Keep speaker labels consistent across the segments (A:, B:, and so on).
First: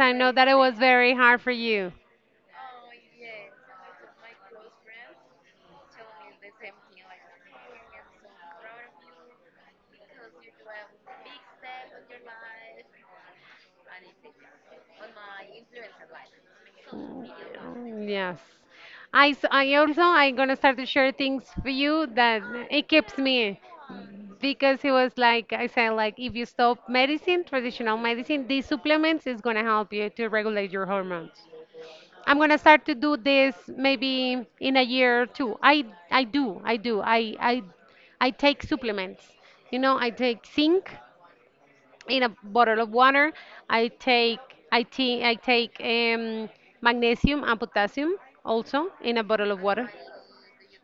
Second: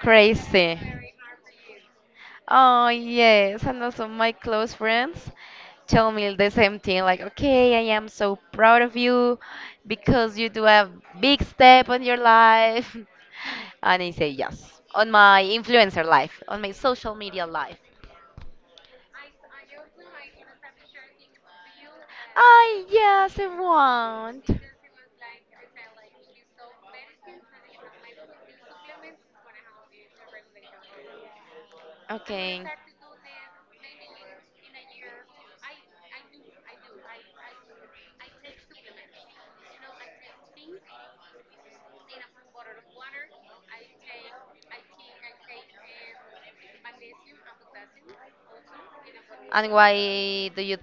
A: I know that it was very hard for you.
B: Oh, yes. And also, my close friends tell me the same thing like, okay, I am so proud of you because you do a big step on your life. And I say, yes, on my influencer life, on my social media life.
A: Mm, yes. I, s- I also I'm gonna start to share things for you that
B: Ah,
A: it keeps
B: yes, I
A: me
B: want.
A: because it was like I said, like if you stop medicine, traditional medicine, these supplements is gonna help you to regulate your hormones. I'm gonna
B: Okay.
A: start to do this maybe in a year or two. I I take supplements. You know I take zinc in a bottle of water. I take I take magnesium and potassium also in a bottle of
B: And
A: water.
B: why do you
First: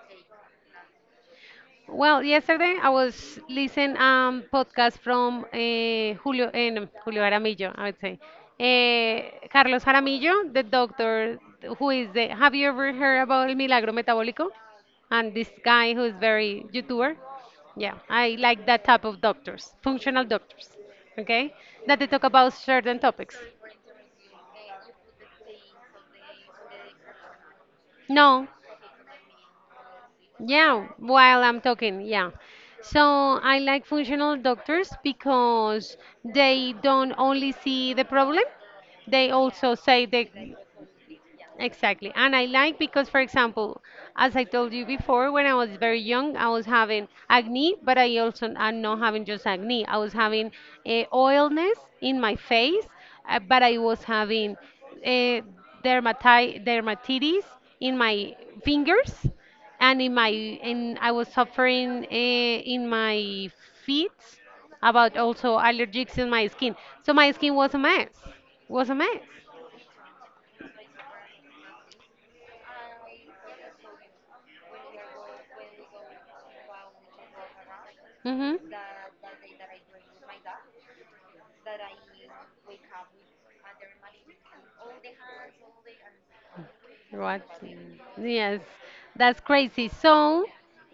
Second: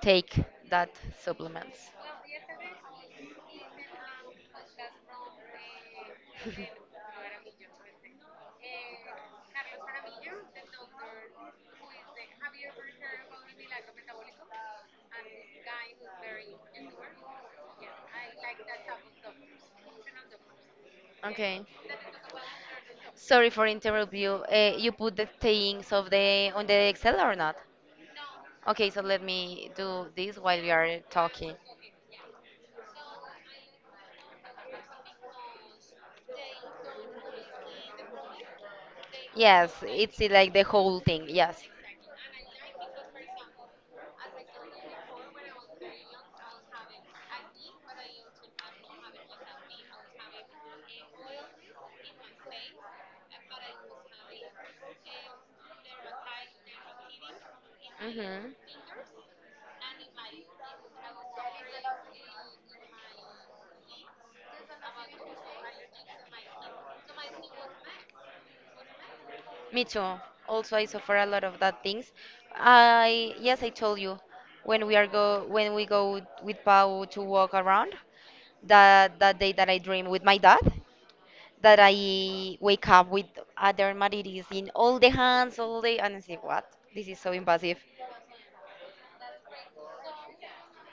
B: take that supplements?
A: Well, yesterday I was listening podcast from Julio and Julio Aramillo, I would say. Carlos Aramillo, the doctor who is the, have you ever heard about El Milagro Metabólico? And this guy who is very YouTuber. Yeah, I like that type of doctors, functional doctors. Okay?
B: Okay.
A: That they talk about certain topics.
B: Sorry for interrupt you. You put the things of the on the Excel or not?
A: No.
B: Okay, so let me do this while you
A: Yeah,
B: are
A: while
B: talking.
A: I'm talking, yeah. So I like functional doctors because they don't only see the problem, they
B: Yes,
A: also say
B: it's
A: the—
B: like the whole thing. Yes.
A: Exactly. And I like because, for example, as I told you before, when I was very young, I was having acne, but I also, I'm not having just acne. I was having oilness in my face, but I was having uh, dermatitis in my
B: hmm
A: fingers and in my— and I was suffering in my feet about also allergies in my skin. So my skin was a mess. Was a mess.
B: Me too. Also, I suffer a lot of that things. I yes, I told you when we are go when we go with Pau to walk around
A: Mhm.
B: that day that I dream with my dad, that I wake up with a dermatitis in all the hands all day, and I say what, this is so
A: What?
B: invasive.
A: Yes, that's crazy. So,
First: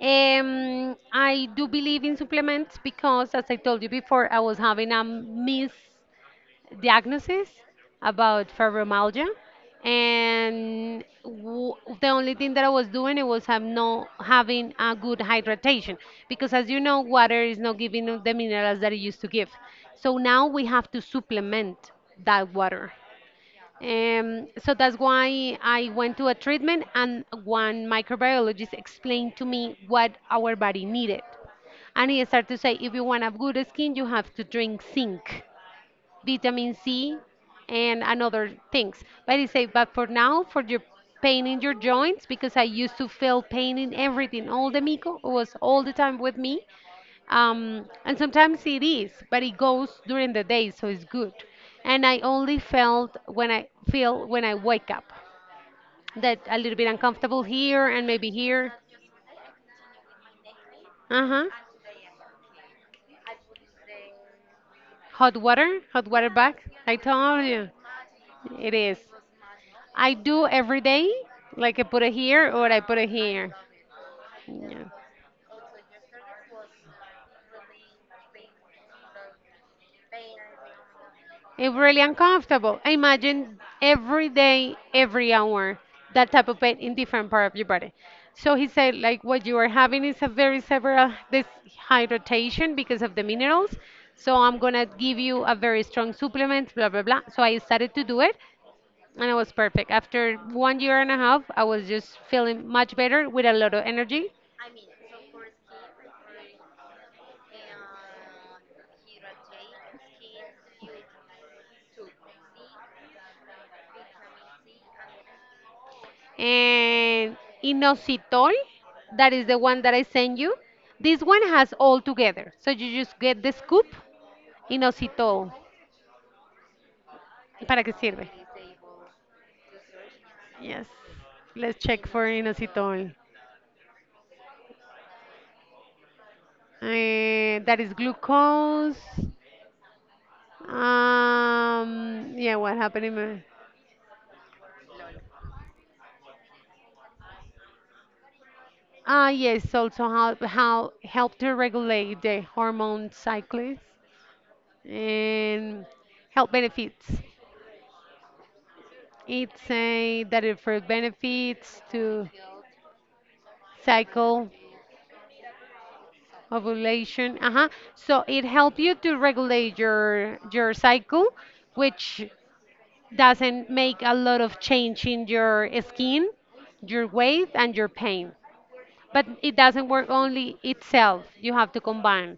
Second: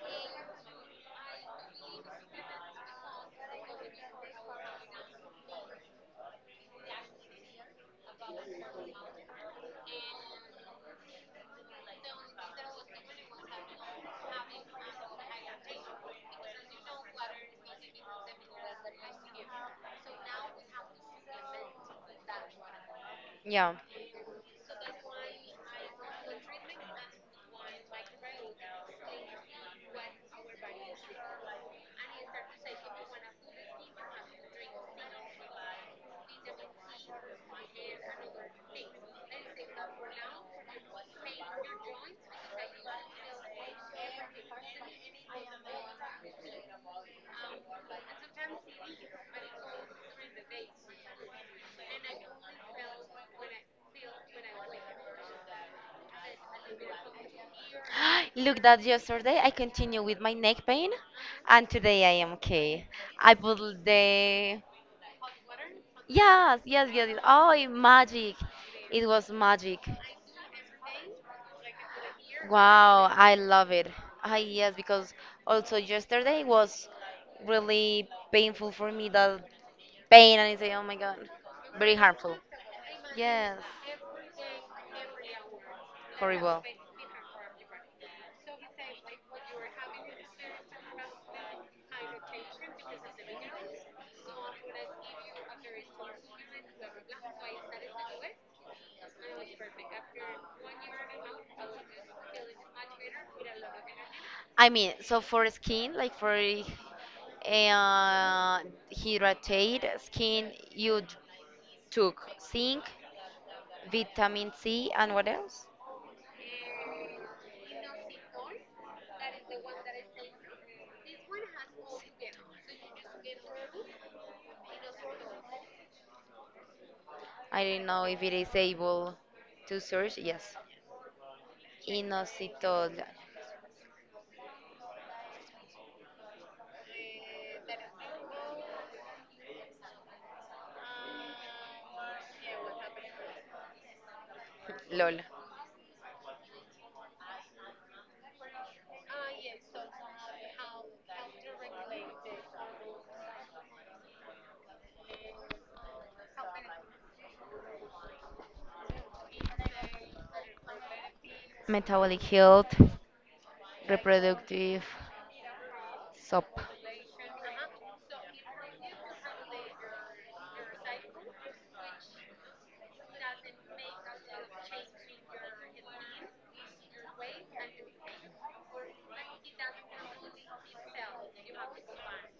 A: I do believe in supplements because, as I told you before, I was having a miss diagnosis about fibromyalgia, and the only thing that I was doing, it was have no having a good hydratation, because as you know, water is not giving us the minerals that it used to give, so now we have to supplement that water.
B: Yeah.
A: So that's why I went to a treatment, and one microbiologist explained to me what our body needed, and he started to say, if you want a good skin, you have to drink zinc, vitamin C, and another things. But he said, but for now, for your pain in your joints, because I used to feel pain in everything. All the mico was all the time with me. And sometimes it is, but it goes during the day, so it's good. And I only felt when I feel when I wake up that a little bit uncomfortable here and maybe
B: Look
A: here.
B: that yesterday I continue with my neck pain
A: Uh huh.
B: and today I am okay. I put the
A: Hot water
B: yes,
A: back.
B: yes,
A: I
B: yes, yes.
A: told
B: Oh, it-
A: you,
B: magic.
A: it is.
B: It was magic.
A: I do every day, like I put it here or I put
B: Wow,
A: it
B: I
A: here.
B: love it. Ah, yes,
A: Yeah.
B: because also yesterday was really painful for me, the pain, and I say, oh my God,
A: It's
B: very
A: really
B: harmful.
A: uncomfortable. I
B: Yes,
A: imagine every day, every hour, that type of
B: horrible.
A: pain in different part of your body. So he said, like what you are having is a very severe dehydration because of the minerals. So I'm gonna give you a very strong supplement, blah blah blah. So I started to do it, and it was perfect. After 1 year and a half, I was just feeling much better with a lot of energy
B: I mean, so for skin, like for hydrated skin, took zinc, vitamin C, and what else?
A: and inositol. That is the one that I sent you. This one has all together, so you just get the scoop. Inositol
B: I
A: para
B: don't
A: qué
B: know if
A: sirve.
B: it is able to search. Yes,
A: Yes, let's check for
B: inositol.
A: inositol. Eh, that is glucose. Um, yeah, what happened in my—
B: Lol.
A: ah, yes, also how help to regulate the hormone cycles and health benefits. It say that it for benefits
B: Metabolic
A: to
B: health,
A: cycle,
B: reproductive, soap.
A: ovulation. Uh-huh. So it help you to regulate your cycle, which doesn't make a lot of change in your skin, your weight, and your pain. But it doesn't work only itself. You have to combine.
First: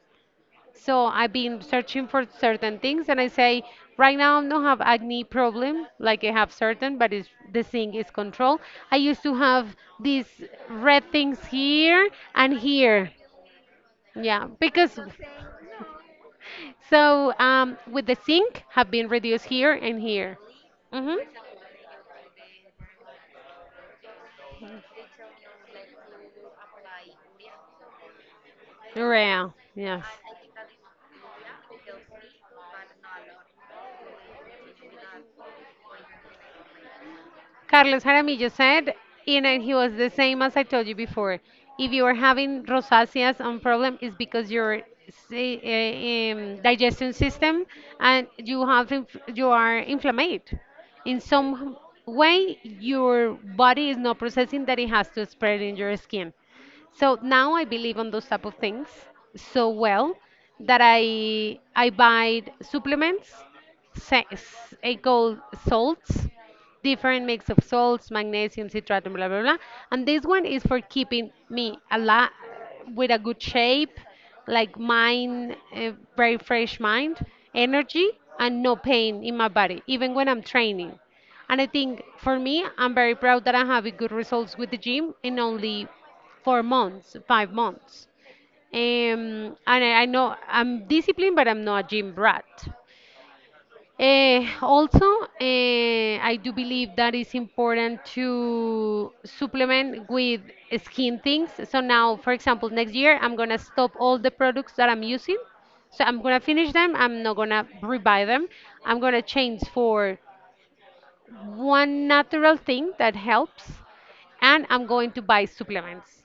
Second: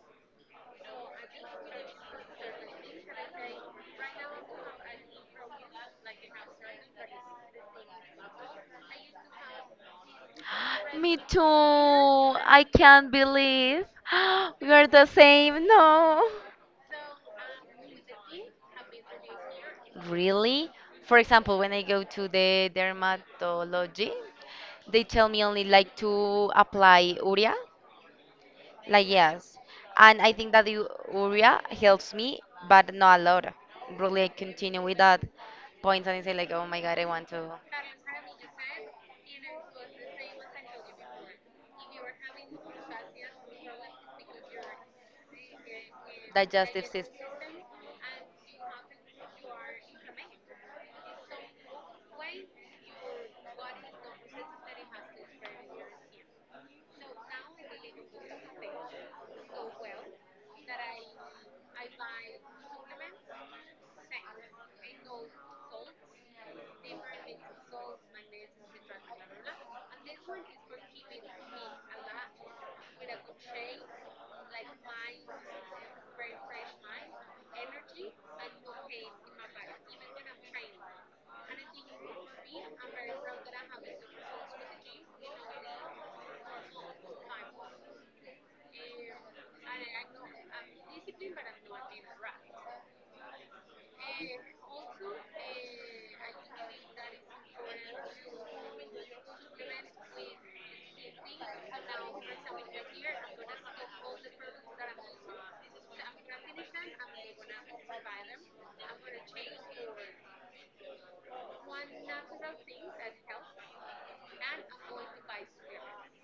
A: So I've been searching for certain things, and I say right now I don't have acne problem, like I have certain, but it's, the thing is control. I used to have these red
B: Me too.
A: things here and
B: I can't
A: here.
B: believe
A: Yeah,
B: we're
A: because
B: the same. No.
A: so with the zinc have been reduced here and here.
B: Really?
A: Mhm.
B: For example, when I go to the dermatology, they tell me only like to apply urea, like
A: Yeah.
B: yes.
A: Yes.
B: And I think that the urea helps me, but not a lot. Really, I continue with that points and I say like, oh my God, I want to.
A: Carlos Jaramillo said, and he was the same as I told you before. If you are having rosaceas and problem, it's because your
B: Digestive
A: digestion
B: system.
A: system, and you have you are inflamed. In some way, your body is not processing that it has to spread in your skin. So now I believe on those type of things so well that I buy supplements. It goes salts, different mix of salts, magnesium citrate, and blah blah blah. And this one is for keeping me a lot with a good shape, like mind, a very fresh mind, energy, and no pain in my body, even when I'm training. And I think for me, I'm very proud that I'm having good results with the gym in only 4 months, 5 months. And I know I'm disciplined, but I'm not a gym brat. Also, I do believe that it's important to supplement with skin things. So now, for example, next year I'm gonna stop all the products that I'm using. So I'm gonna finish them. I'm not gonna rebuy them. I'm gonna change for one natural thing that helps, and I'm going to buy supplements.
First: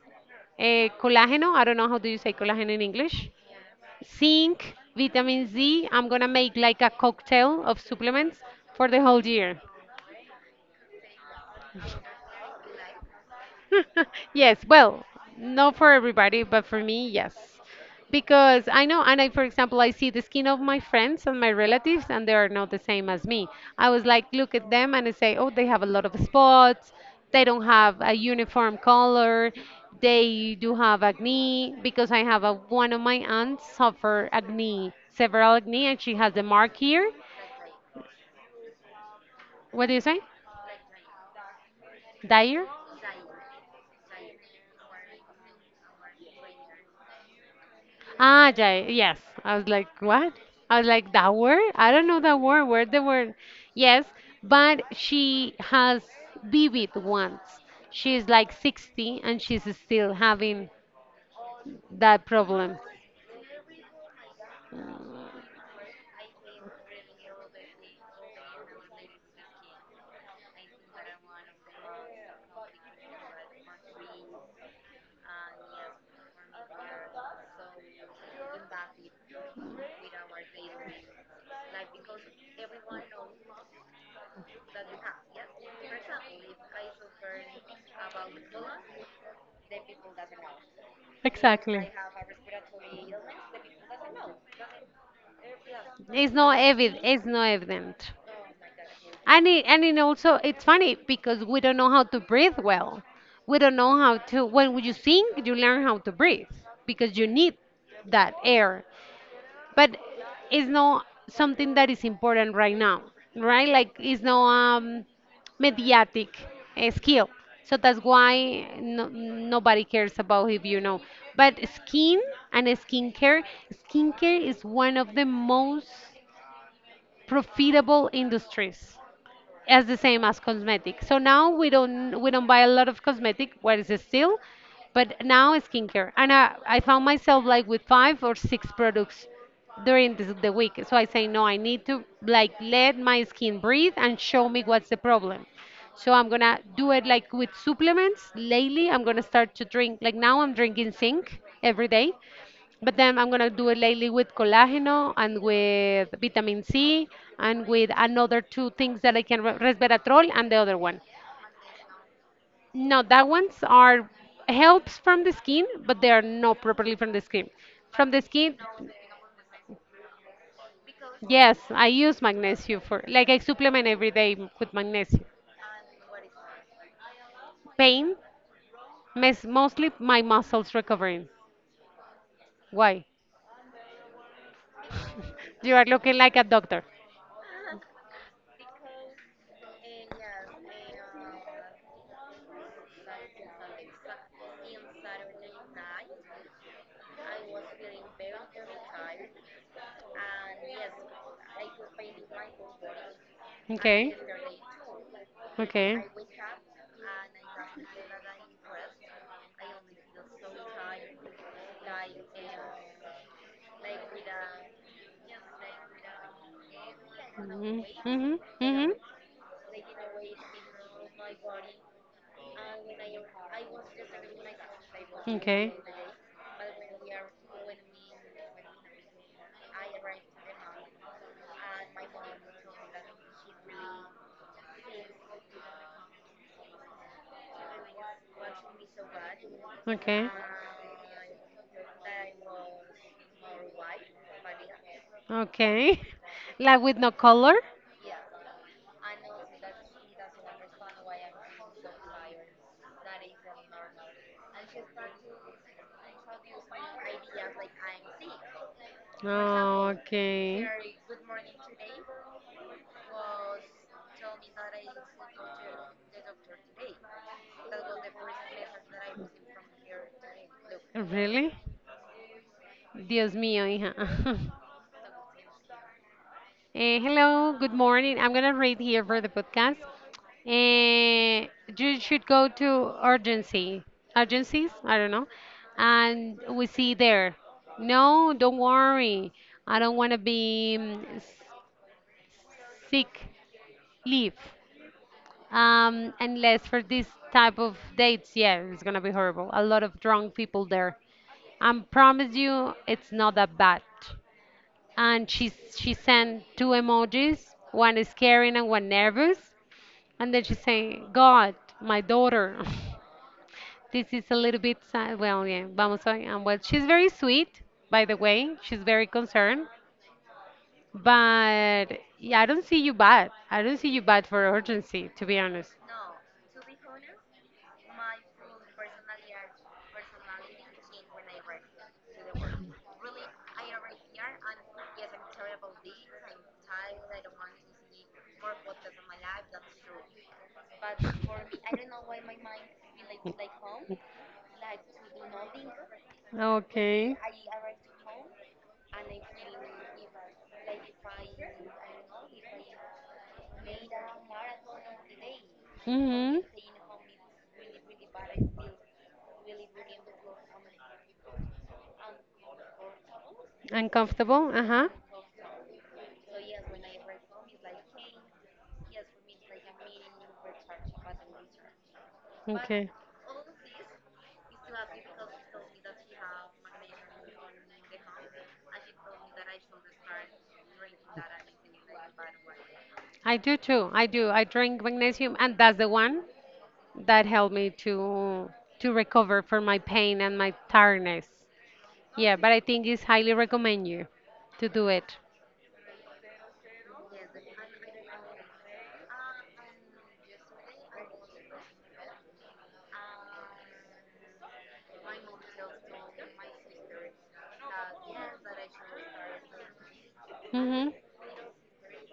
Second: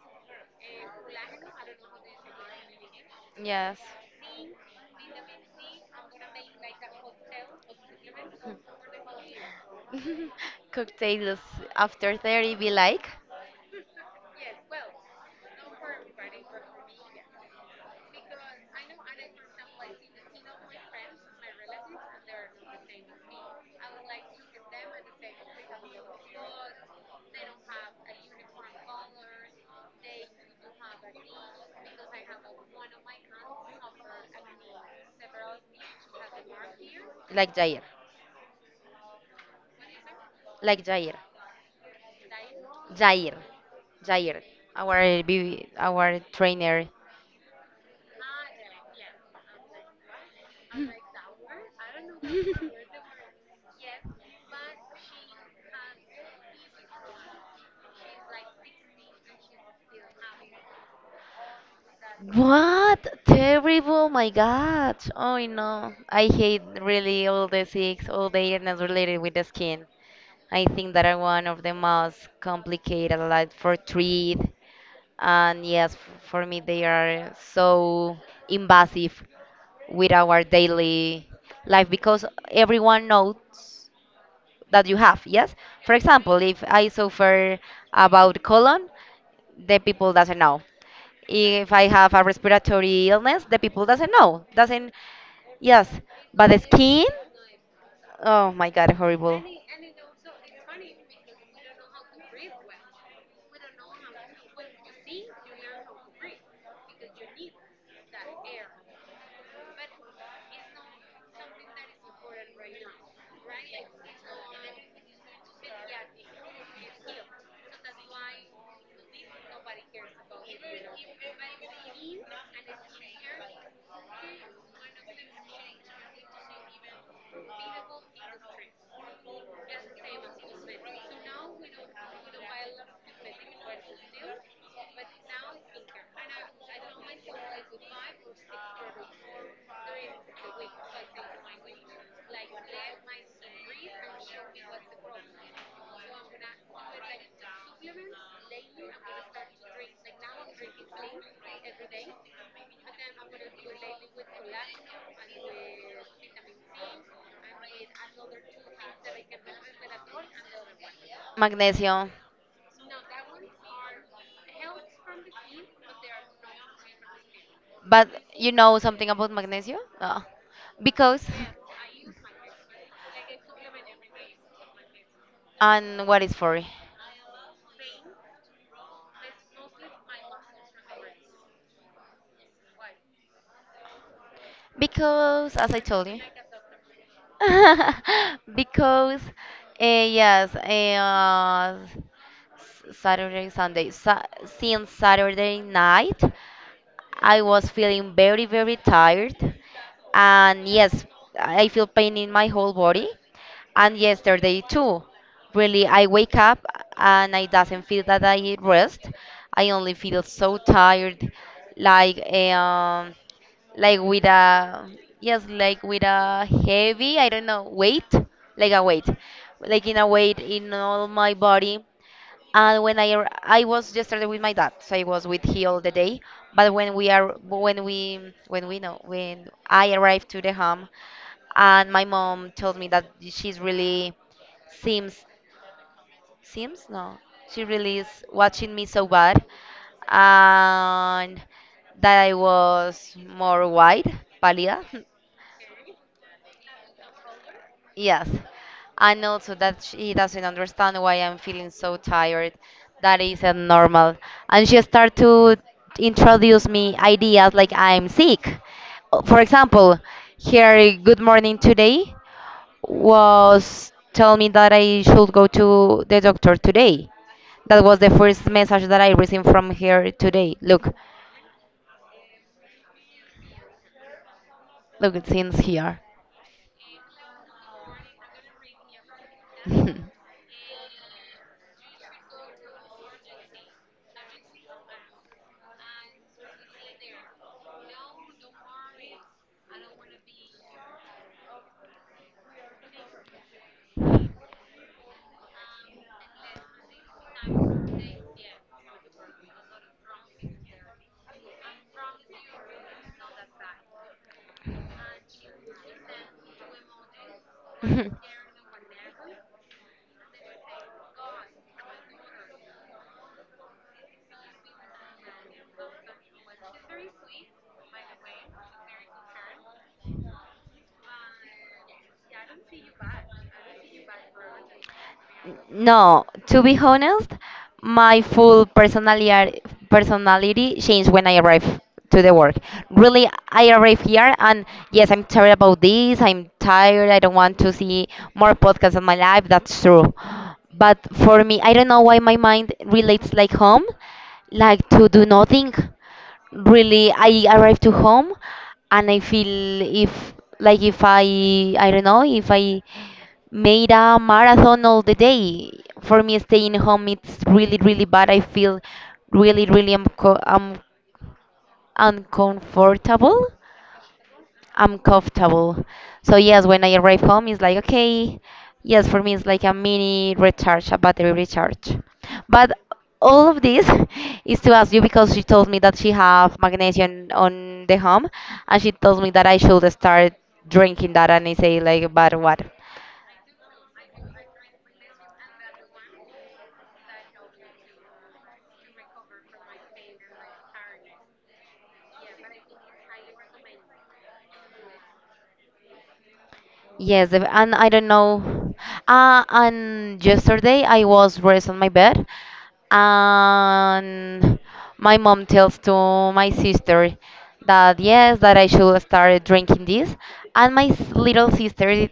A: Eh, colágeno. I don't know how do you say colágeno in English.
B: Yes.
A: Zinc, vitamin Z. I'm gonna make like a cocktail of supplements for the whole year.
B: Cocktails after 30 be like?
A: Yes, well, not for everybody, but for me, yes. Because I know, and I, for example, I see the skin of my friends and my relatives, and they are not the same as me. I was like, look at them, and I say, oh, they have a lot of spots. They don't have a uniform color. They do have acne because I have a, one of my aunts suffer acne, several acne, and she has the mark here.
B: Like Jair.
A: What do you say?
B: Like Jair.
A: Dire?
B: Jair. Jair. Our BB, our trainer.
A: Ah, yeah, yes. I was like, what? I was like, that word? I don't know that word. Where the word? Yes, but she has vivid ones. She's like 60 and she's still having that problem.
B: What? Terrible, my God. Oh no. I hate really all the six, all the illness related with the skin. I think that are one of the most complicated like for treat, and yes, for me they are so invasive with our daily life because everyone knows that you have yes, for example, if I suffer about colon, the people doesn't know. If I
A: Exactly.
B: have a respiratory illness, the people doesn't know, doesn't, yes,
A: It's
B: but the
A: not evident.
B: skin,
A: It's not evident.
B: oh my God, horrible.
A: And it also it's funny because we don't know how to breathe well. We don't know how to— when you sing, you learn how to breathe because you need that air. But it's not something that is important right now,
B: So
A: right? Like it's
B: everything
A: no
B: is going to be
A: mediatic
B: acting. It's here.
A: skill. So
B: So the
A: that's
B: divine,
A: why no,
B: nobody
A: nobody
B: cares
A: cares
B: about
A: about,
B: it. If
A: if you
B: everybody
A: know. But skin
B: believes and
A: and
B: it's here,
A: skincare,
B: it's going
A: skincare
B: to be
A: is one of the most
B: even better.
A: profitable industries,
B: Yes,
A: as
B: the
A: the
B: same
A: same
B: as
A: as
B: you
A: cosmetic. So
B: said.
A: now
B: But
A: we don't, we don't
B: even
A: buy a lot of cosmetic, what
B: what
A: is
B: you
A: it
B: do,
A: still?
B: but
A: But now skincare. And I found myself like with five
B: still
A: or six
B: there is
A: products during this, the
B: a way.
A: week. So I say no, I need to
B: Like
A: like let my
B: let
A: skin breathe and show
B: breathe
A: me what's the problem. So I'm gonna do it like
B: and
A: with supplements.
B: show.
A: Lately, I'm gonna start to drink. Like now, I'm drinking zinc every day, but then I'm gonna do it lately with collageno and with vitamin C and with another two things that I can resveratrol and the other one.
B: Magnesium.
A: No, that ones are helps from the skin, but they are not properly from the skin.
B: But
A: From the
B: you
A: skin,
B: know something about magnesium? No. Because,
A: yes, I use magnesium for like I supplement every day with magnesium.
B: and what is for?
A: Pain, mostly my muscles recovering. Why?
B: Because, as
A: You
B: I
A: are
B: told
A: looking
B: you,
A: like a doctor.
B: because, uh, yes, eh, uh, Saturday, Sunday, sa since Saturday night, I was feeling very, very tired. And yes, I feel pain in my whole body. And yesterday too. Really,
A: Okay.
B: I wake up and I doesn't feel that I rest. I only feel so tired, like um, like with a yes, like with a heavy, I don't know,
A: Mhm.
B: weight,
A: Mhm.
B: like a
A: Mhm.
B: weight, like in a weight in all my body, and I was yesterday with my dad, so I was with he
A: Okay.
B: all the day. But when we are when we know when I arrived to the home, and my mom told me that she's really seems seems no, she really is watching me so bad,
A: Okay.
B: and that I was more white, pálida.
A: Okay. Like with no color?
B: Yes, and also that she doesn't understand why I'm feeling so tired. That isn't normal. And she start to introduce me ideas like I'm sick. For
A: Oh,
B: example,
A: okay.
B: her good morning today was tell me that I should go to the doctor today. That was the first message that I received from her today. Look,
A: Really? Dios mío, hija.
B: look, it seems here.
A: Eh, hello, good morning. I'm gonna read here for the podcast. Eh, you should go to urgency, urgencies. I don't know, and we see there. No, don't worry. I don't want to be sick. Leave. Unless for this type of dates, yeah, it's gonna be horrible. A lot of drunk people there. I promise you, it's not that bad. And she sent two emojis, one is caring and one nervous, and then she saying, "God, my daughter." This is a little bit sad. Well, yeah, vamos a, and well, she's very sweet, by the way. She's very concerned, but yeah, I don't see you bad. I don't see you bad for urgency, to be honest.
B: No, to be honest, my full personality personality changed when I arrived to the work. Really, I arrived here and yes, I'm tired about this. I'm tired. I don't want to see more podcasts in my life. That's true. But for me, I don't know why my mind relates like home, like to do nothing. Really,
A: Okay.
B: I arrive to home and I feel if I don't know if I made a marathon all the day. For me,
A: Mm-hmm.
B: staying home it's really, really bad. I feel really, really uncomfortable.
A: Uncomfortable? Uh-huh.
B: Uncomfortable. So yes, when I arrive home, it's like okay. Yes, for me, it's like a mini recharge, a battery recharge. But
A: Okay.
B: all of this is to ask you because she told me that she have magnesium on the home, and she told me that I should start drinking that, and I say like, but what?
A: I do too. I do. I drink magnesium, and that's the one that helped me to recover from my pain and my tiredness. Yeah, but I think it's highly recommend you to do it.
B: Yes, the- and I don't know. And yesterday I was rest on my bed, and my mom tells to my sister that yes, that I should start drinking this, and my
A: Mm-hmm.
B: little sister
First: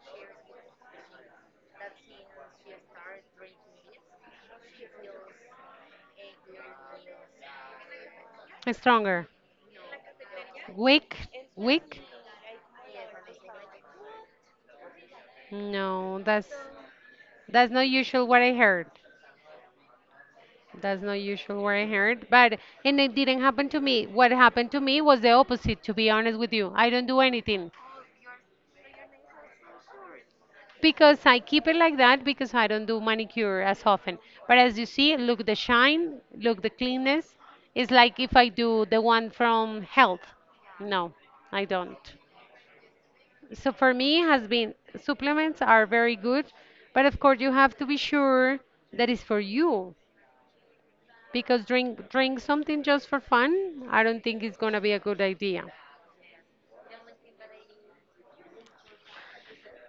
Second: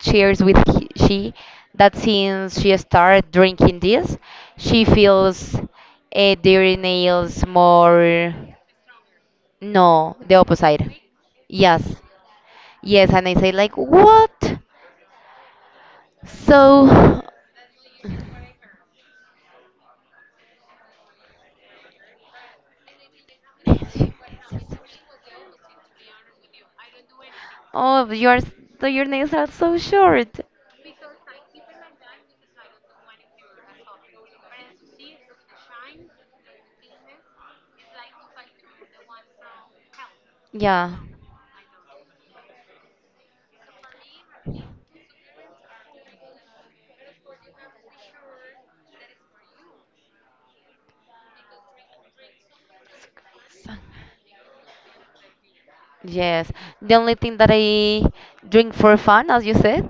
B: shares with he, she that since she started drinking this, she feels their nails more.
A: Stronger.
B: No, the opposite.
A: Weak?
B: Yes,
A: Weak?
B: yes, and I say like what?
A: No, that's
B: So,
A: that's not usual what I heard. That's not usual what I heard, but, and it didn't happen to me. What happened to me was the opposite, to be honest with you. I don't do anything
B: oh, yours, so your nails are so short.
A: because I keep it like that because I don't do manicure as often. But as you see, look the shine, look the cleanness. It's like if I do the one from health.
B: Yeah.
A: No, I don't. So for me, has been supplements are very good, but of course you have to be sure that it's for you because drink something just for
B: So-
A: fun, I don't think it's gonna be a good idea.
B: Yes. The only thing that I drink for fun, as you said,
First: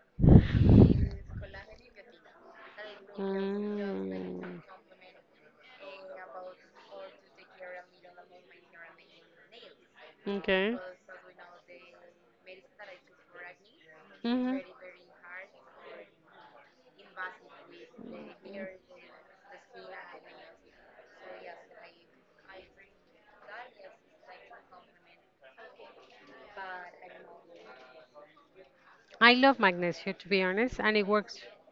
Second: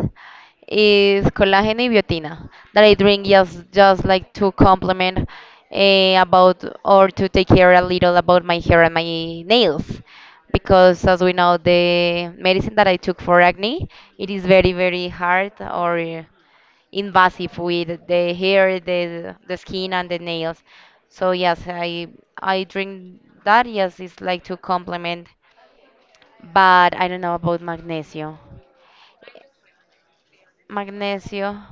B: is collagen and biotina. That I drink just like to
A: Mm,
B: complement about or to take care a little about my hair and my nails.
A: okay.
B: Because as we know, the medicine that I took for acne, it is
A: Hmm.
B: very, very hard or invasive with the hair, the skin, and the nails. So yes, I drink that. Yes, it's like to complement, but I don't know about magnesium.
A: I love magnesia to be honest, and it works.
B: Magnesium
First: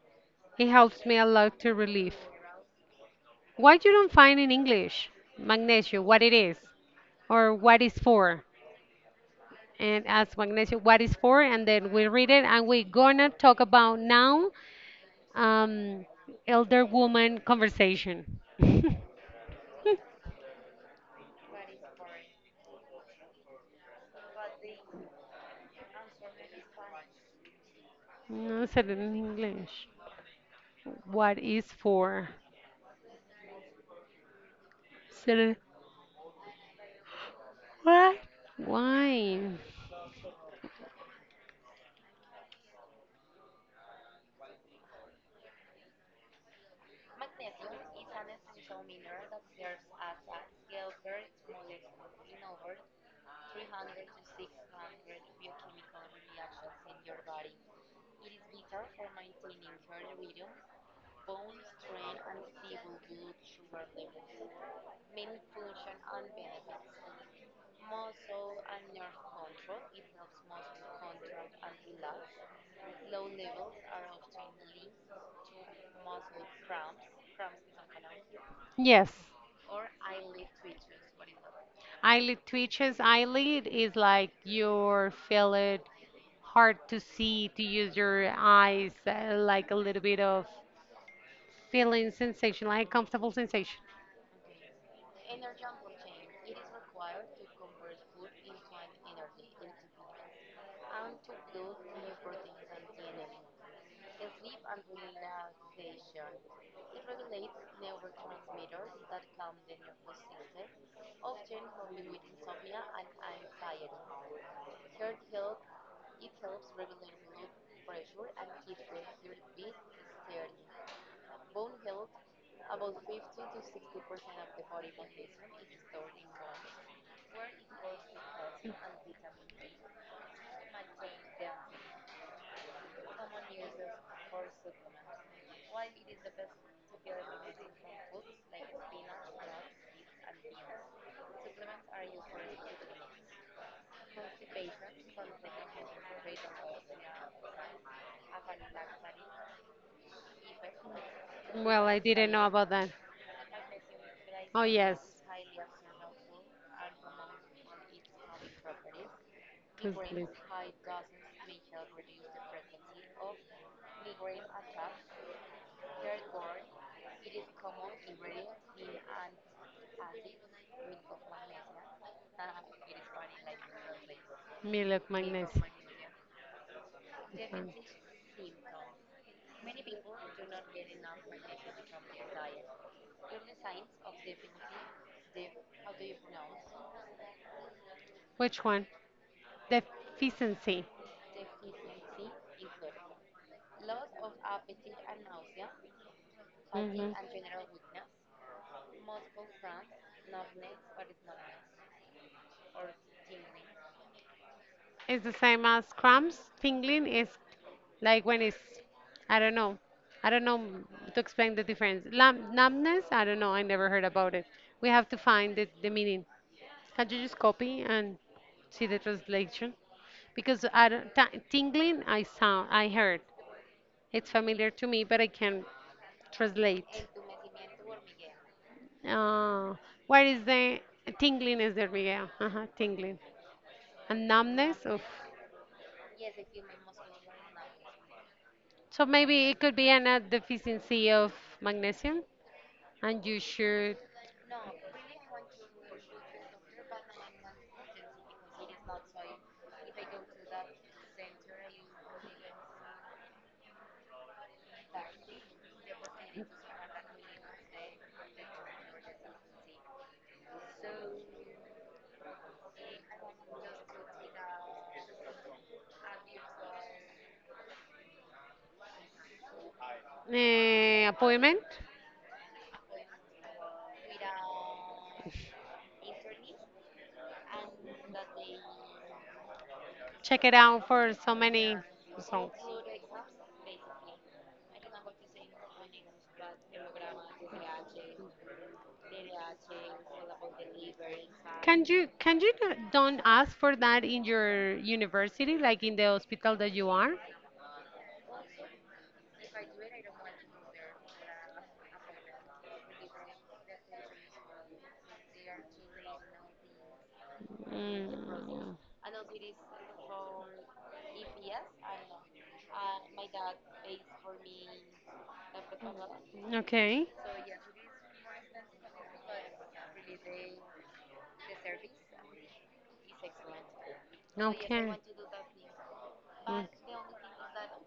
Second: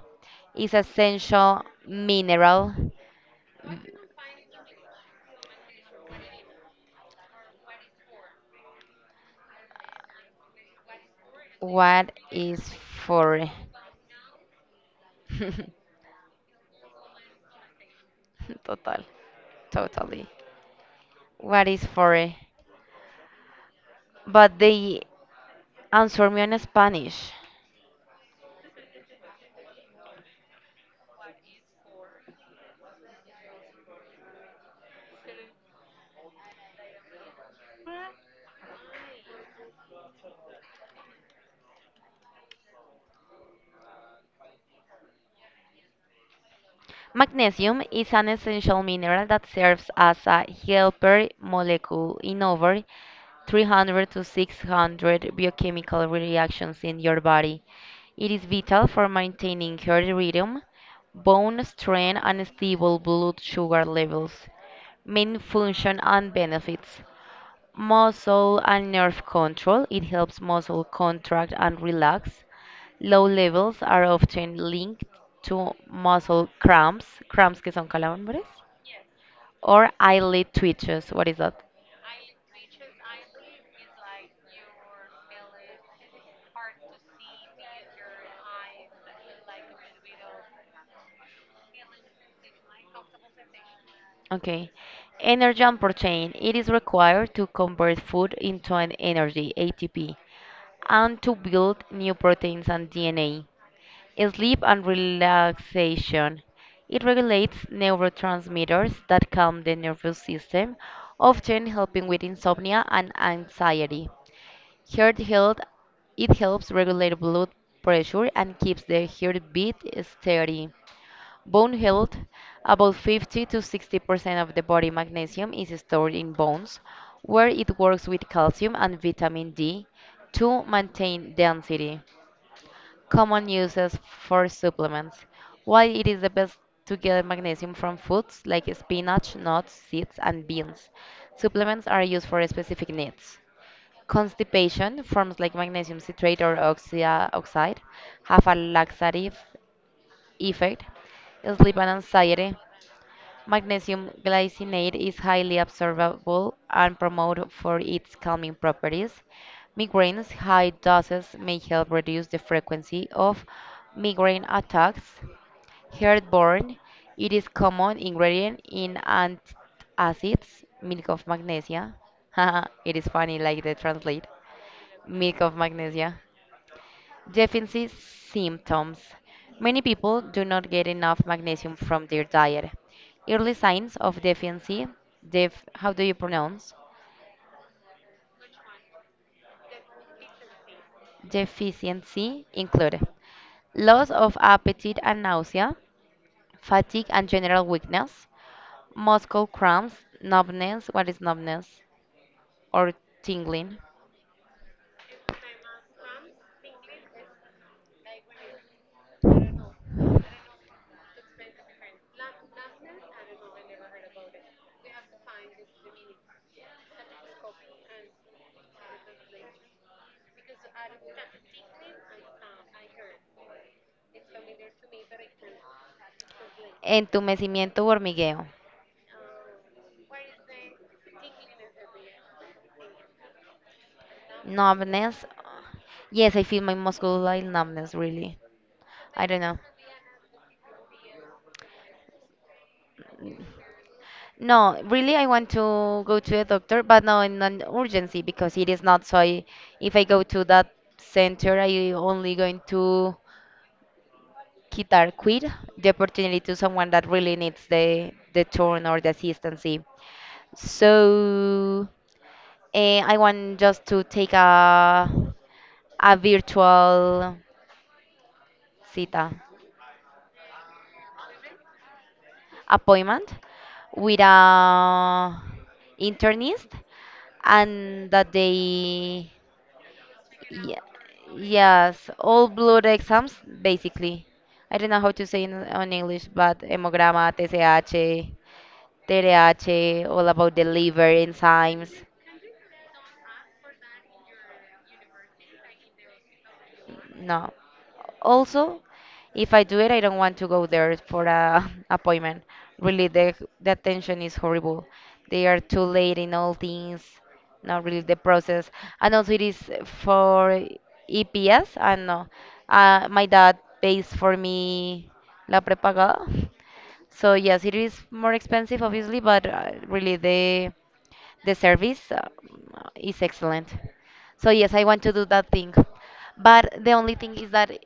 A: It
B: is
A: helps me a lot
B: essential
A: to relieve.
B: mineral.
A: Why you don't find in English magnesia? What it is or what it's for? And ask Magnesio what it's for, and then we
B: What
A: read it,
B: is
A: and we're gonna
B: for?
A: talk about now um, elder woman conversation.
B: Total, totally. What is for? But they answer me in Spanish.
A: No, said it in English. What is for? Said it. What? Why?
B: Magnesium is an essential mineral that serves as a helper molecule in over 300 to 600 biochemical reactions in your body. It is vital for maintaining heart rhythm, bone strength, and stable blood sugar levels. Main function and benefits muscle and nerve control. It helps muscle contract and relax. Low levels are often linked to muscle cramps, cramps que son calambres,
A: Yes.
B: or eyelid twitches. What is that?
A: Eyelid twitches. Eyelid is like you feel it hard to see to use your eyes, like a little bit of feeling sensation, like comfortable sensation.
B: Okay. Energy and protein. It is required to convert food into an energy, ATP, and to build new proteins and DNA. Sleep and relaxation. It regulates neurotransmitters that calm the nervous system, often helping with insomnia and anxiety. Heart health. It helps regulate blood pressure and keeps the heartbeat steady. Bone health. About 50 to 60% of the body magnesium is stored in bones, where it works with calcium and vitamin D to maintain density. Common uses for supplements. Why it is the best to get magnesium from foods like spinach, nuts, seeds, and beans. Supplements are used for specific needs. Constipation, forms like magnesium citrate or oxide, have a laxative effect. Sleep
A: Well,
B: and
A: I didn't know
B: anxiety,
A: about that.
B: magnesium
A: Oh,
B: glycinate is
A: yes.
B: highly absorbable and promoted for its calming properties.
A: Please, please.
B: Migraines high doses may help reduce the frequency of migraine attacks. Heartburn, it is common ingredient in antacids, milk of magnesia. It is funny like they translate
A: Milk
B: milk of
A: magnesium.
B: magnesia.
A: Um.
B: Deficiency symptoms. Many people do not get enough magnesium from their diet. Early signs of deficiency, def, how do you pronounce?
A: Which one? Deficiency.
B: Deficiency include loss of appetite and nausea, fatigue
A: Mhm.
B: and general weakness, muscle cramps, numbness, what is numbness? Or tingling.
A: It's the same as cramps. Tingling is like when it's, I don't know, I don't know m- to explain the difference. Lam numbness, I don't know, I never heard about it. We have to find the meaning. Can you just copy and see the translation? Because I don't, tingling, I sound, I heard. It's familiar to me, but I can't translate.
B: Entumecimiento o hormigueo.
A: Uh, what is the tingling? Is there, Miguel? Uh-huh, tingling. And numbness, oof.
B: Numbness. Yes, I feel my muscle like numbness, really.
A: So
B: I don't
A: maybe
B: know.
A: it could be an a deficiency of magnesium, and you should,
B: No, really, I want to go to a doctor, but no in an urgency because it is not. So I, if I go to that center, I only going to quitar quit the opportunity to someone that really needs the turn or the assistance. So I want just to take a virtual cita
A: appointment.
B: appointment with a internist, and that they
A: Check it
B: Yeah,
A: out for so many
B: yes, all
A: results.
B: blood exams basically. I don't know how to say in on English, but hemograma, TSH, TRH, all about the liver enzymes.
A: Don't ask for that in your university, like in the hospital that you are?
B: No. Also, if I do it, I don't want to go there for a appointment. Really, the attention is horrible. They are too late in all things. Not really the process.
A: Mm.
B: And also, it is for EPS. I know. My dad pays for me la prepagada.
A: Okay.
B: So yes, it is more expensive, obviously, but really the service is excellent. So yes, I
A: Okay.
B: want to do that thing, but
A: Mm.
B: the only thing is that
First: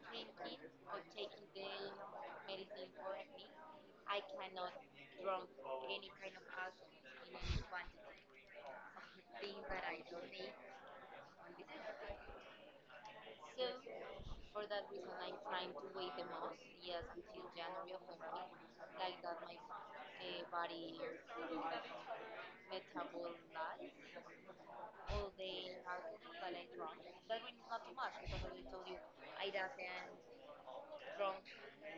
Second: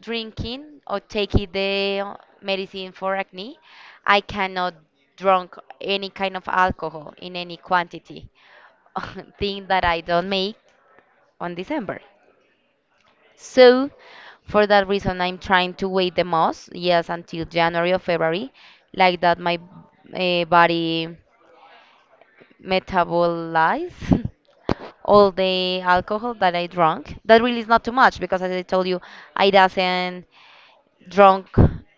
B: drinking or taking the medicine for acne, I cannot drink any kind of alcohol in any quantity. Thing that I don't make on December. So for that reason, I'm trying to wait the most. Yes, until January or February, like that my body metabolize all the alcohol that I drank. That really is not too much because, as I told you, I doesn't drunk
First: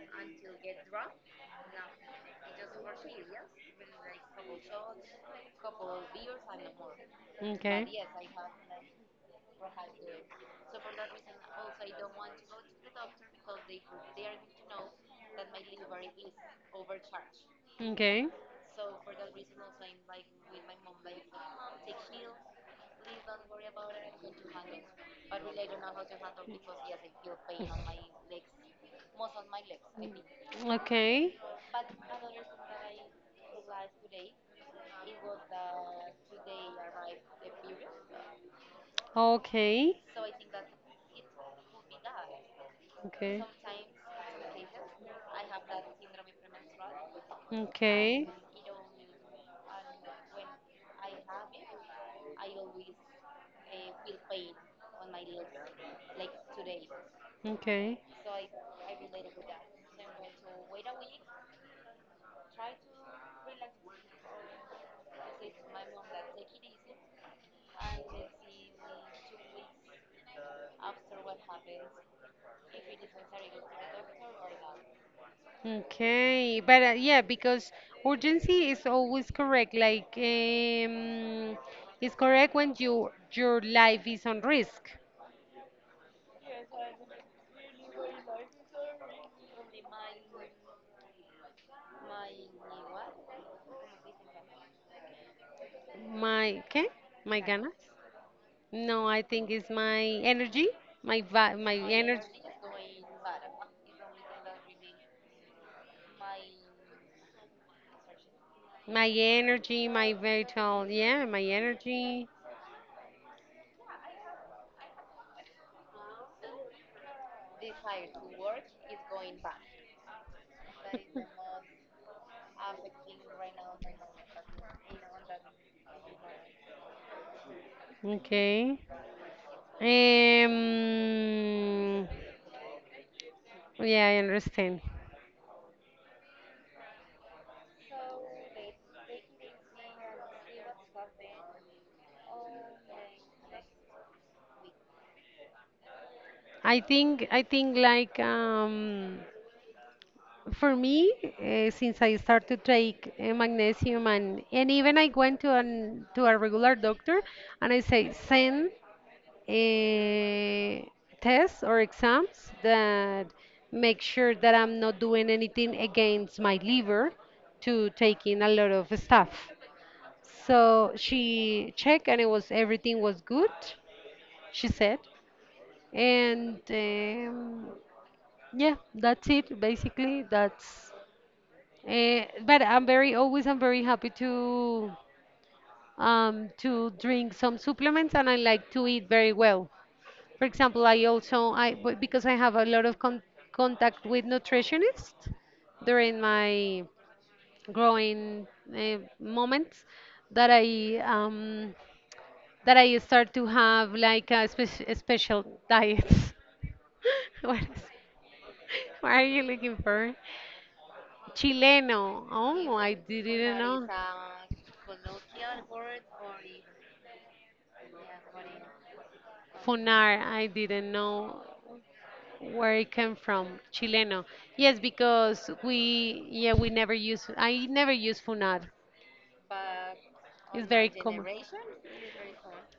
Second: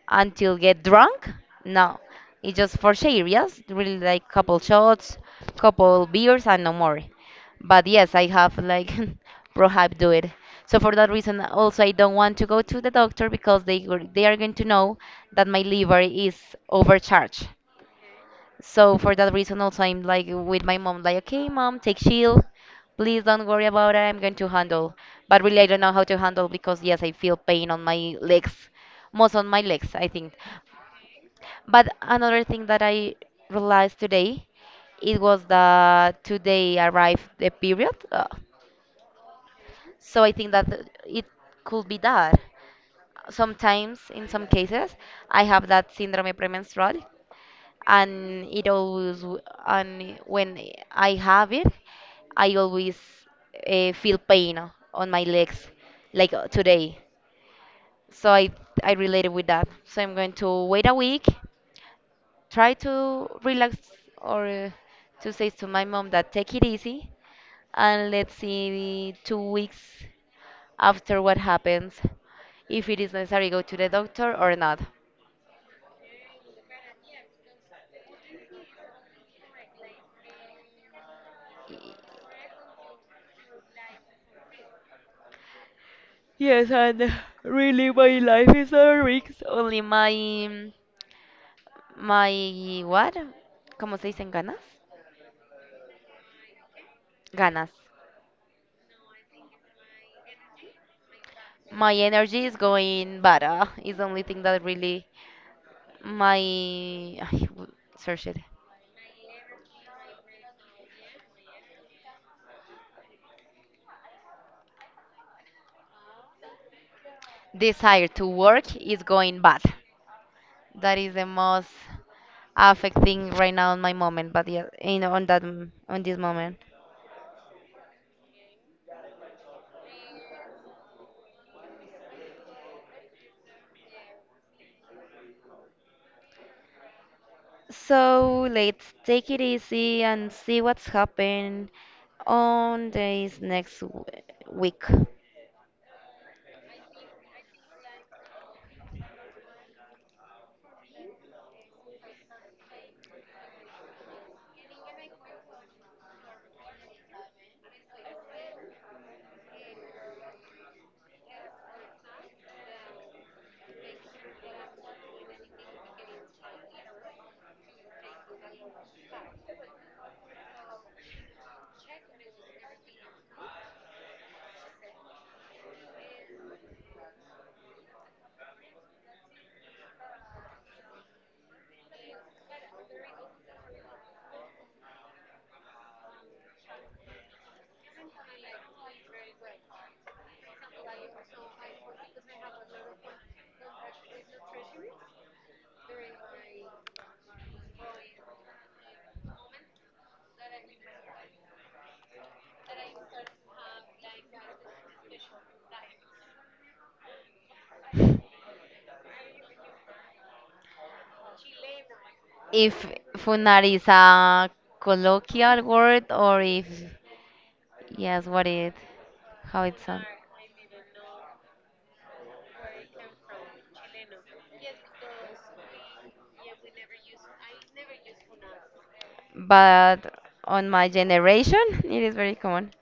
B: until get drunk. No, it's just for share. Yes, really like couple shots, couple beers, and no more. But
A: Okay.
B: yes, I have like prohib do it. So for that reason, also I don't want to go to the doctor because they are going to know that my liver is overcharged.
A: Okay. Okay.
B: So for that reason, also I'm like with my mom, like, okay, mom, take chill. Please don't worry about it. I'm going to handle. But really, I don't know how to handle because yes, I feel pain on my legs, most on my legs, I think.
A: Okay.
B: But another thing that I realized today, it was that today arrived the period. So I think that it could be that. Sometimes, in some cases, I have that syndrome premenstrual
A: Okay.
B: and
A: Okay.
B: and when I have it, I always feel pain on my legs, like today.
A: Okay.
B: So I related with that. So I'm going to wait a week, try to relax or to say to my mom that take it easy, and let's see 2 weeks after what happens, if it is necessary go to the doctor or not.
A: Okay. But yeah, because urgency is always correct. Like, it's correct when you your life is on risk.
B: Yes, and really my life is a risk. Only my My what? ¿Cómo se dicen ganas?
A: My, okay? My
B: Ganas.
A: ganas? No, I think it's my energy, my
B: My
A: energy.
B: energy is going bad. It's the only thing that really my ay, w- search it.
A: My energy, my vital, yeah, my energy.
B: Desire to work is going bad. That is the most affecting right now in my moment, but yeah, in on that m- on this moment.
A: Okay. Um, yeah, I understand.
B: So let's take it easy and see what's happened on this week.
A: I think like, for me, since I started to take, magnesium and even I went to an to a regular doctor and I say send, eh, tests or exams that make sure that I'm not doing anything against my liver to take in a lot of stuff. So she checked and it was everything was good, she said. And, yeah, that's it basically. That's, but I'm very happy to drink some supplements and I like to eat very well. For example, I also I, because I have a lot of contact with nutritionists during my growing, moments that I, that I start to have like a, spe a special diets. What is, what are you looking for? Chileno. Oh,
B: If
A: I
B: funar
A: didn't
B: is
A: know.
B: a colloquial word, or if yes what it how it's on,
A: Funar, I didn't know. Where it came from, Chileno. Yes, because we, yeah, we never use, I never use funar.
B: but on
A: It's
B: my
A: very common.
B: generation it is very common.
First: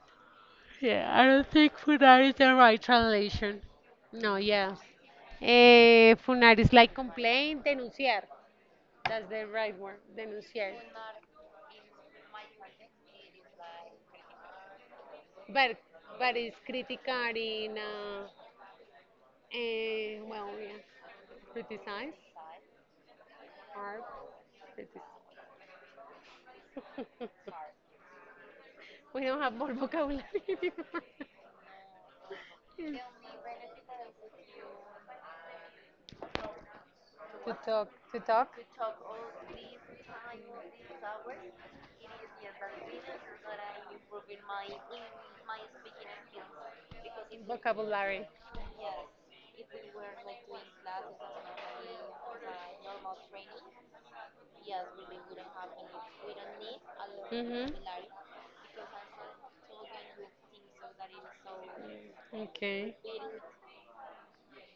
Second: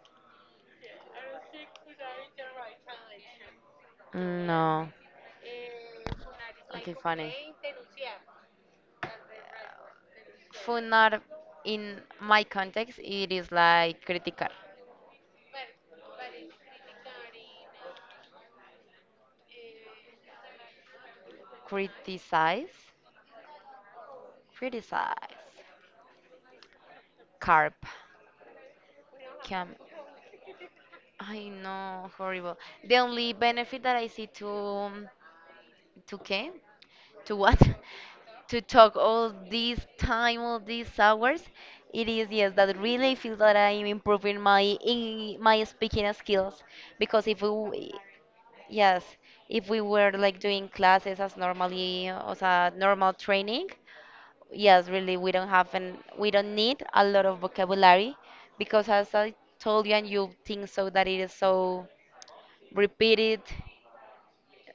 A: Yeah, I don't think funar is the right translation. No, yeah.
B: No,
A: Eh, funar is like
B: okay, funny.
A: complain, denunciar. That's the right word, denunciar.
B: Funar in my context it is like critical.
A: But but it's criticar in, eh, well, yeah, criticize
B: Criticize,
A: or critic.
B: criticize, carp,
A: We don't have more
B: cam,
A: vocabulary anymore.
B: I know, horrible. The only benefit that I see to qué? To
A: to
B: what?
A: talk to talk
B: To talk all this time, all these hours. It is yes that really feels that I am improving my speaking skills, because if we w-
A: Vocabulary.
B: yes, if we were like doing classes as normally as a normal training, yes really we don't need a lot of
A: Hmm.
B: vocabulary, because as I told you and you think so, that it is so
A: Okay.
B: repeated.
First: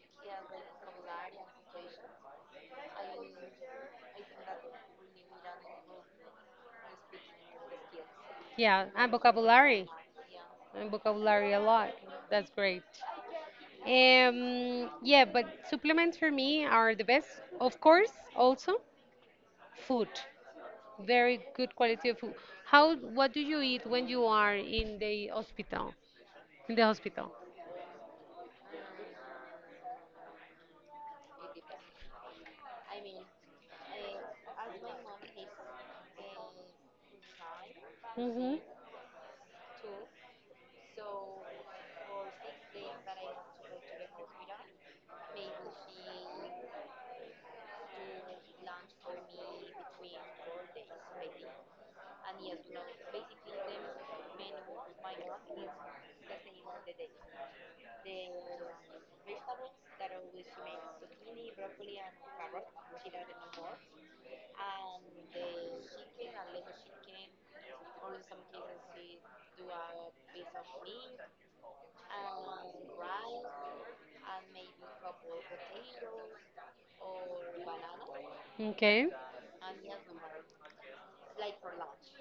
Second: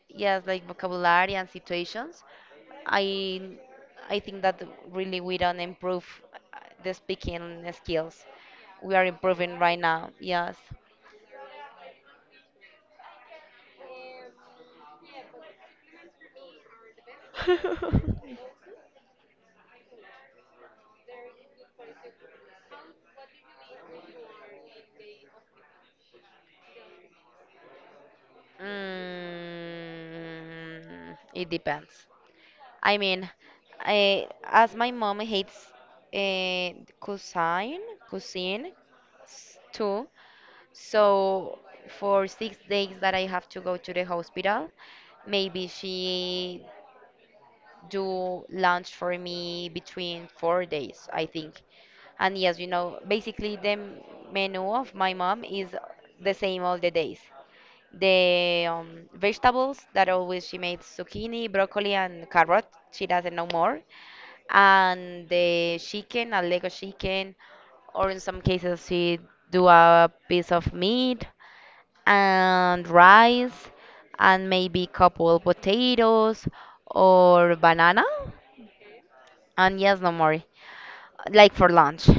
B: Yes, like vocabulary and situations. I I think that really we don't improve the speaking skills.
A: Yeah,
B: We are
A: and
B: improving right
A: vocabulary.
B: now. Yes.
A: And vocabulary a lot, that's great. Um, yeah, but supplements for me are the best. Of course also food, very good quality of food. How, what do you eat when you are in the hospital? In the hospital.
B: Mm, it depends. I mean, I, as my mom hates uh, cuisine,
A: Hmm.
B: cuisine too. So for 6 days that I have to go to the hospital, maybe she do lunch for me between 4 days, I think. And yes, you know, basically menu of my mom is the same all the days. The vegetables that always she made zucchini, broccoli, and carrot. She doesn't know more. And the chicken, a leg of chicken, or in some cases she do a piece of meat and rice and maybe couple potatoes or banana,
A: Okay.
B: and yes, no more. Like for lunch.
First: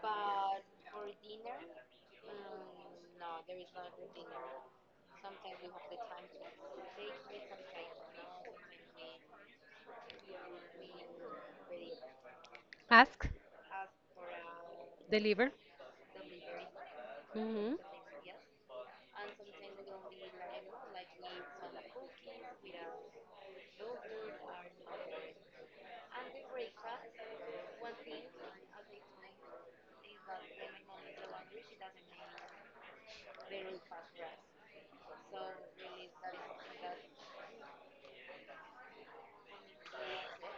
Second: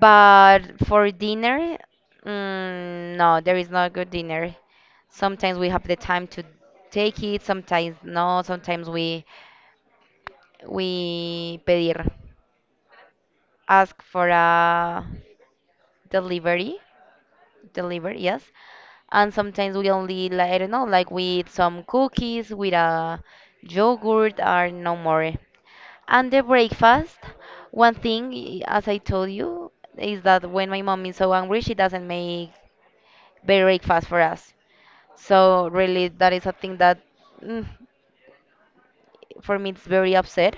B: But for dinner, mm, no, there is no good dinner. Sometimes we have the time to take it, sometimes no, sometimes we pedir,
A: Ask,
B: ask for a
A: deliver.
B: delivery,
A: Hmm.
B: delivery, yes. And sometimes we only like I don't know, like we eat some cookies with a yogurt or no more. And the breakfast, one thing, I- as I told you, is that when my mom is so angry, she doesn't make breakfast for us. So really, that is a thing that, mm, for me, it's very upset.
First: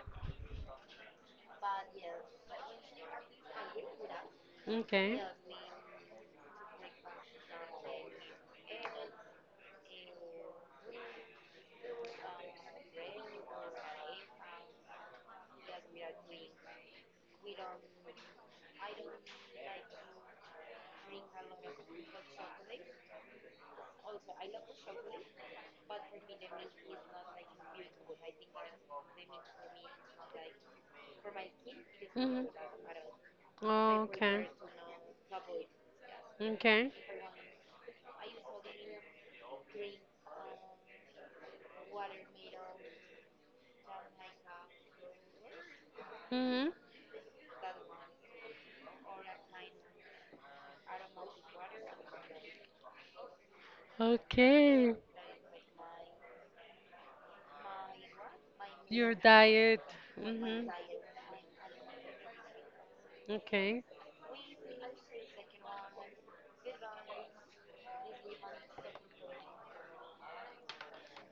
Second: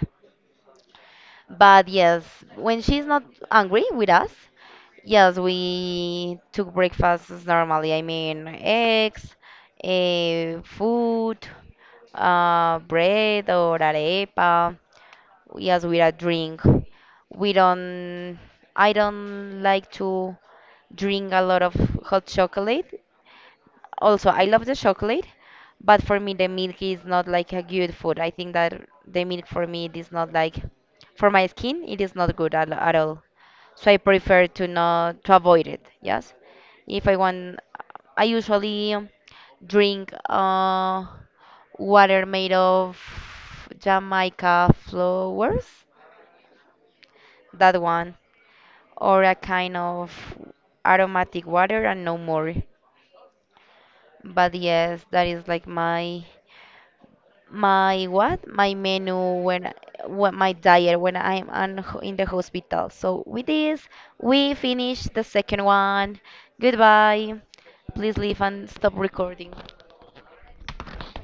B: But yes, when she's not angry with us,
A: Okay.
B: yes, we took breakfasts normally. I mean, eggs, eh, food, bread or arepa. Yes, with a drink. We don't, I don't like to drink a lot of hot chocolate. Also I love the chocolate, but for me the milk is not like a good food. I think that the milk for me it is not like, for my skin it is not
A: Hmm.
B: good at all. So I prefer
A: Okay.
B: to not to avoid it, yes.
A: Okay.
B: If I want, I usually drink water made of jamaica flowers,
A: Hmm.
B: that one, or a kind of aromatic water and no more. But
A: Okay.
B: yes, that is like my what? My
A: Your
B: menu when,
A: diet.
B: what my
A: Hmm.
B: diet when I'm in the hospital. So with this,
A: Okay.
B: we finish the second one. Goodbye. Please leave and stop recording.